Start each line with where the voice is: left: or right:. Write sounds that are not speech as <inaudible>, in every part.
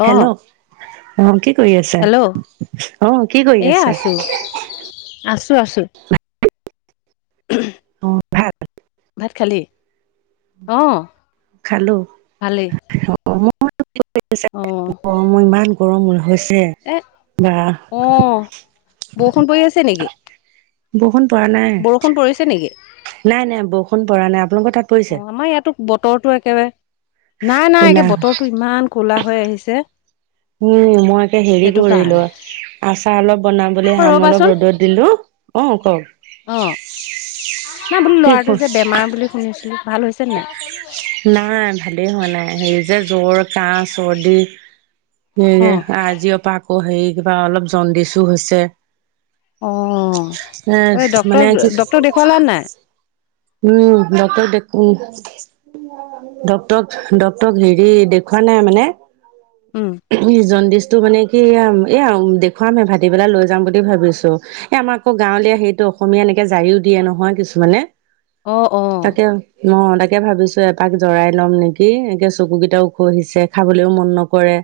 left: অ
right: hello অ কি কৰি আছে
left: হেল্ল'
right: ছি অ কি কৰি আছে এ এ হাঁচি?
left: চি চি চি চি আছোঁ আছোঁ। উমহু উ।
right: অ অ, ভাত।
left: ভাত খালি। অঁ অ,
right: খালো
left: ভালেই।
right: অ
left: অ
right: অ, <unintelligible> ইমান গৰম হৈছে। এ এ বা
left: অ
right: ছি চু
left: বৰষুণ পৰি আছে
right: আহ
left: নেকি
right: আহ্। বৰষুণ পৰা নাই।
left: বৰষুণ পৰিছে নেকি?
right: নাই নাই বৰষুণ পৰা নাই আপোনালোকৰ তাত।
left: অ
right: পৰিছে
left: আমাৰ ইয়াতো বতৰটো একেবাৰে নাই নাই
right: ক'লা
left: একে বতৰটো ইমান ক'লা হৈ আহিছে।
right: উম উম উম মই একে হেৰি
left: সেইটো
right: কৰিলো
left: কাৰণে
right: আচাৰ অলপ বনাবলৈ
left: অ
right: আম অলপ
left: ৰ'বাচোন
right: ৰ'দত দিলো অ কও।
left: অ অ অ নাই বোলো
right: কি
left: ল'ৰাটো যে বেমাৰ বুলি শুনিছিলো ভাল হৈছে
right: চি
left: নাই
right: চি চি নাই ভালেই হোৱা নাই হেৰি যে জ্বৰ কাহ চৰ্দি।
left: অ
right: সেয়ে আজিৰ পৰা আকৌ হেৰি কিবা অলপ জণ্ডিছো হৈছে।
left: অ
right: চি চা চি এ এ এ মানে আজি
left: ফলা নাই।
right: উম উম উম ডক্টৰ দেখো উম। ডক্তৰক ডক্তৰক হেৰি দেখুৱা নাই মানে
left: উম উ।
right: উম হু জণ্ডিচটো মানে কি এই আম এই আৰু দেখুৱাম হে ভাটি পেলাই লৈ যাম বুলি ভাবিছো। এ আমাৰ আকৌ গাঁৱলীয়া সেইটো অসমীয়া এনেকে জাৰিও দিয়ে নহয় কিছুমানে
left: অ অ
right: তাকে উম। অ অ অ, তাকে ভাবিছো এপাক জৰাই লম নেকি একে চকু কেইটা খহিছে খাবলৈও মন নকৰে।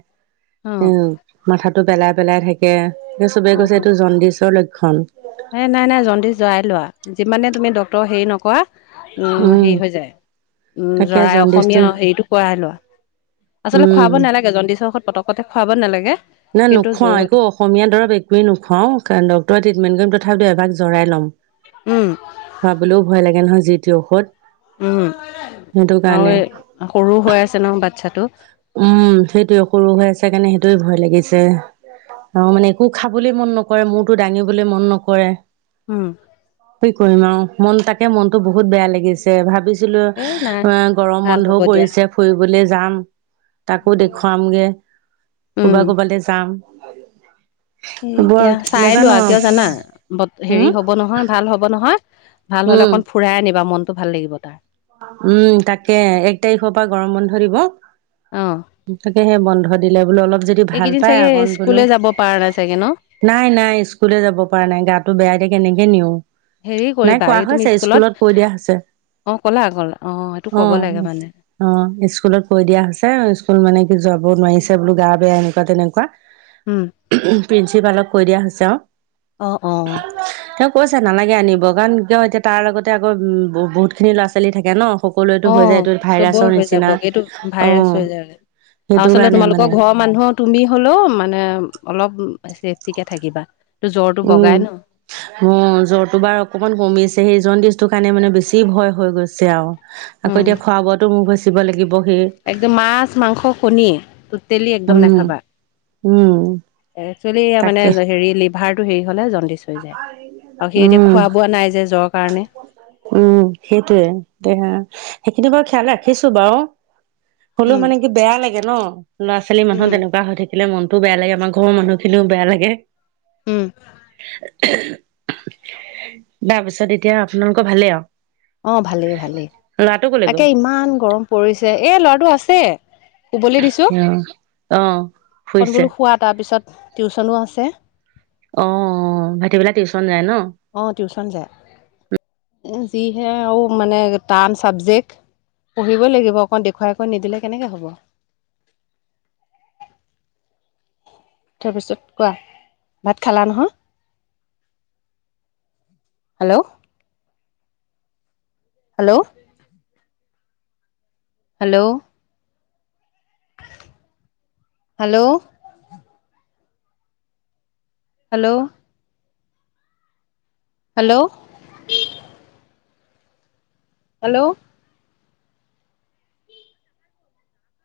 left: অ
right: এ ও ও মাথাটো পেলাই পেলাই থাকে এই চবে কৈছে এইটো জণ্ডিচৰ লক্ষ্যণ।
left: হেই নাই নাই জণ্ডিচ যোৱাই লোৱা যিমানে তুমি ডক্টৰ হেৰি নকৰা। উম উ উ, হেৰি হৈ যায় উম উ
right: তাকে
left: জৰাই
right: জণ্ডিচটো
left: অসমীয়া হেৰিটো কৰাই লোৱা। আচলতে
right: উম
left: খুৱাব নেলাগে জণ্ডিচৰ ঔষধ পতকতে খুৱাব নেলাগে।
right: নাই নোখোৱা একো ঔষ অসমীয়া দৰৱ একোৱে নোখোৱাওঁ কাৰণ ডক্টৰে ট্ৰিটমেণ্ট কৰিম তথাপিতোও এবাক জৰাই ল'ম।
left: উম উ উ।
right: খুৱাবলৈও ভয় লাগে নহয় যি টি ঔষধ।
left: উম উ উ,
right: সেইটো
left: আৰু
right: কাৰণে
left: এই সৰু হৈ আছে ন বাচ্ছাটো।
right: উম উ উ, সেইটোৱেই সৰু হৈ আছে কাৰণে সেইটোৱেই ভয় লাগিছে। অ অ, অ অ মানে একো খাবলৈ মন নকৰে মূৰটো দাঙিবলৈ মন নকৰে।
left: উম উ উ।
right: কি কৰিম আৰু মন তাকে মনতো বহুত বেয়া লাগিছে। তে ভাবিছিলো
left: এ নাই
right: অহ্ অ গৰম
left: ভাল
right: বন্ধও
left: হ'ব দিয়া
right: পৰিছে ফুৰিবলে যাম। তাকো
left: উম
right: দেখুৱামগে
left: উম
right: কৰবা কৰবালৈ যাম ভাল দিয়ক।
left: এ এ এ, এতিয়া চাই লোৱা কিয় জানা বত
right: হম
left: হেৰি হব নহয়। ভাল হ'ব নহয় ভাল হলে
right: উম
left: অকন ফুৰাই আনিবা মনতটো ভাল লাগিব তাৰ।
right: উম উ উ, তাকে এক তাৰিখৰ পৰা গৰম বন্ধ দিব।
left: অঁ অ অ।
right: তাকে সে বন্ধ দিলে বোলে অলপ যে
left: এইকেইদিন চাগে স্কুলে যাব পাৰা নাই চাগে ন।
right: নাই নাই স্কুলে যাব পৰা নাই গাটো বেয়া দিয় কেনেকে নিওঁ।
left: হেৰি
right: নাই
left: কৰিবা
right: কোৱা
left: এই তুমি
right: হৈছে স্কুলত কৈ দিয়া হৈছে।
left: অ', কলা আগলা।
right: অ'। অ', স্কুলত কৈ দিয়া হৈছে স্কুলত মানে কি যাব নোৱাৰিছে বোলো গা বেয়া এনেকুৱা তেনেকুৱা।
left: উম।
right: প্ৰিন্সিপালক কৈ দিয়া হৈছে আৰু, তেওঁ- কৈছে নালাগে আনিব কাৰণ কিয় এতিয়া তাৰ লগতে আকৌ বহুত খিনি ল'ৰা ছোৱালী থাকে ন। সকলোৱেতো
left: অ
right: হৈ যায় এইটো ভাইৰাছৰ
left: চবৰে হৈ
right: নিচিনা
left: যাব এইটো
right: অ
left: ভাইৰাছ হৈ যায়, আৰু
right: সেইটো
left: আচলতে
right: কাৰণে মানে
left: তোমালোকৰ ঘৰত- মানুহ তুমি হলেও মানে অলপ চছেফটিকে থাকিবা ত জ্বৰটো বগাই ন।
right: অ জ্বৰটো বাৰ অকমান কমিছে সেইজনিষ্টটোৰ কাৰণে মানে বেছি ভয় হৈ গৈছে আৰু। আকৌ
left: উম
right: এতিয়া খোৱা বোৱাতো মোৰ গচিব লাগিব। সেই
left: একদম মাছ মাংস কণীয়ে টেলি একদম
right: উম,
left: নাখাবা।
right: উম।
left: এ চুলি মানে
right: তাকে
left: হেৰি লপ ভাৰটো হেৰি হ'লে জণ্ডিচ হৈ যায়, আৰু সি এতিয়া
right: উম,
left: খোৱা বোৱা নাই যে জ্বৰ কাৰণে।
right: উম সেইটোয়ে দে সেইখিনি বাৰু খিয়াল ৰাখিছো বাৰু। হ'লেও
left: উম
right: মানে কি বেয়া লাগে ন। লৰা ছোৱালী মানুহ
left: উম
right: তেনেকুৱা হৈ থাকিলে মনটো বেয়া লাগে আমাৰ ঘৰৰ মানুহ খিনিও বেয়া লাগে।
left: উম
right: তাৰপিছত এতিয়া আপোনাৰ- লোক ভালে আও?
left: অ ভালেই ভালেই,
right: কলে
left: তাকে
right: গ'ল?
left: ইমান গৰম পৰিছে এ ল'ৰাটো আছে। শুবলৈ দিছো,
right: অ', অ',
left: অকন
right: শুইছে
left: বোলো হোৱা তাৰ পিছত টিউচনো আছে।
right: অ ভাইতি পেলা টিউচন যায় ন।
left: অহ টিউচন যায়, যিহে আৰু মানে টান চাবজেক্ট। পঢ়িবই লাগিব অকণ দেখুৱাইকৈ নিদিলে কেনেকে হ'ব। তাৰপিছত কোৱা, ভাত খালা নহয়? Hello. Hello. Hello,. Hello,. Hello,. Hello,. Hello,.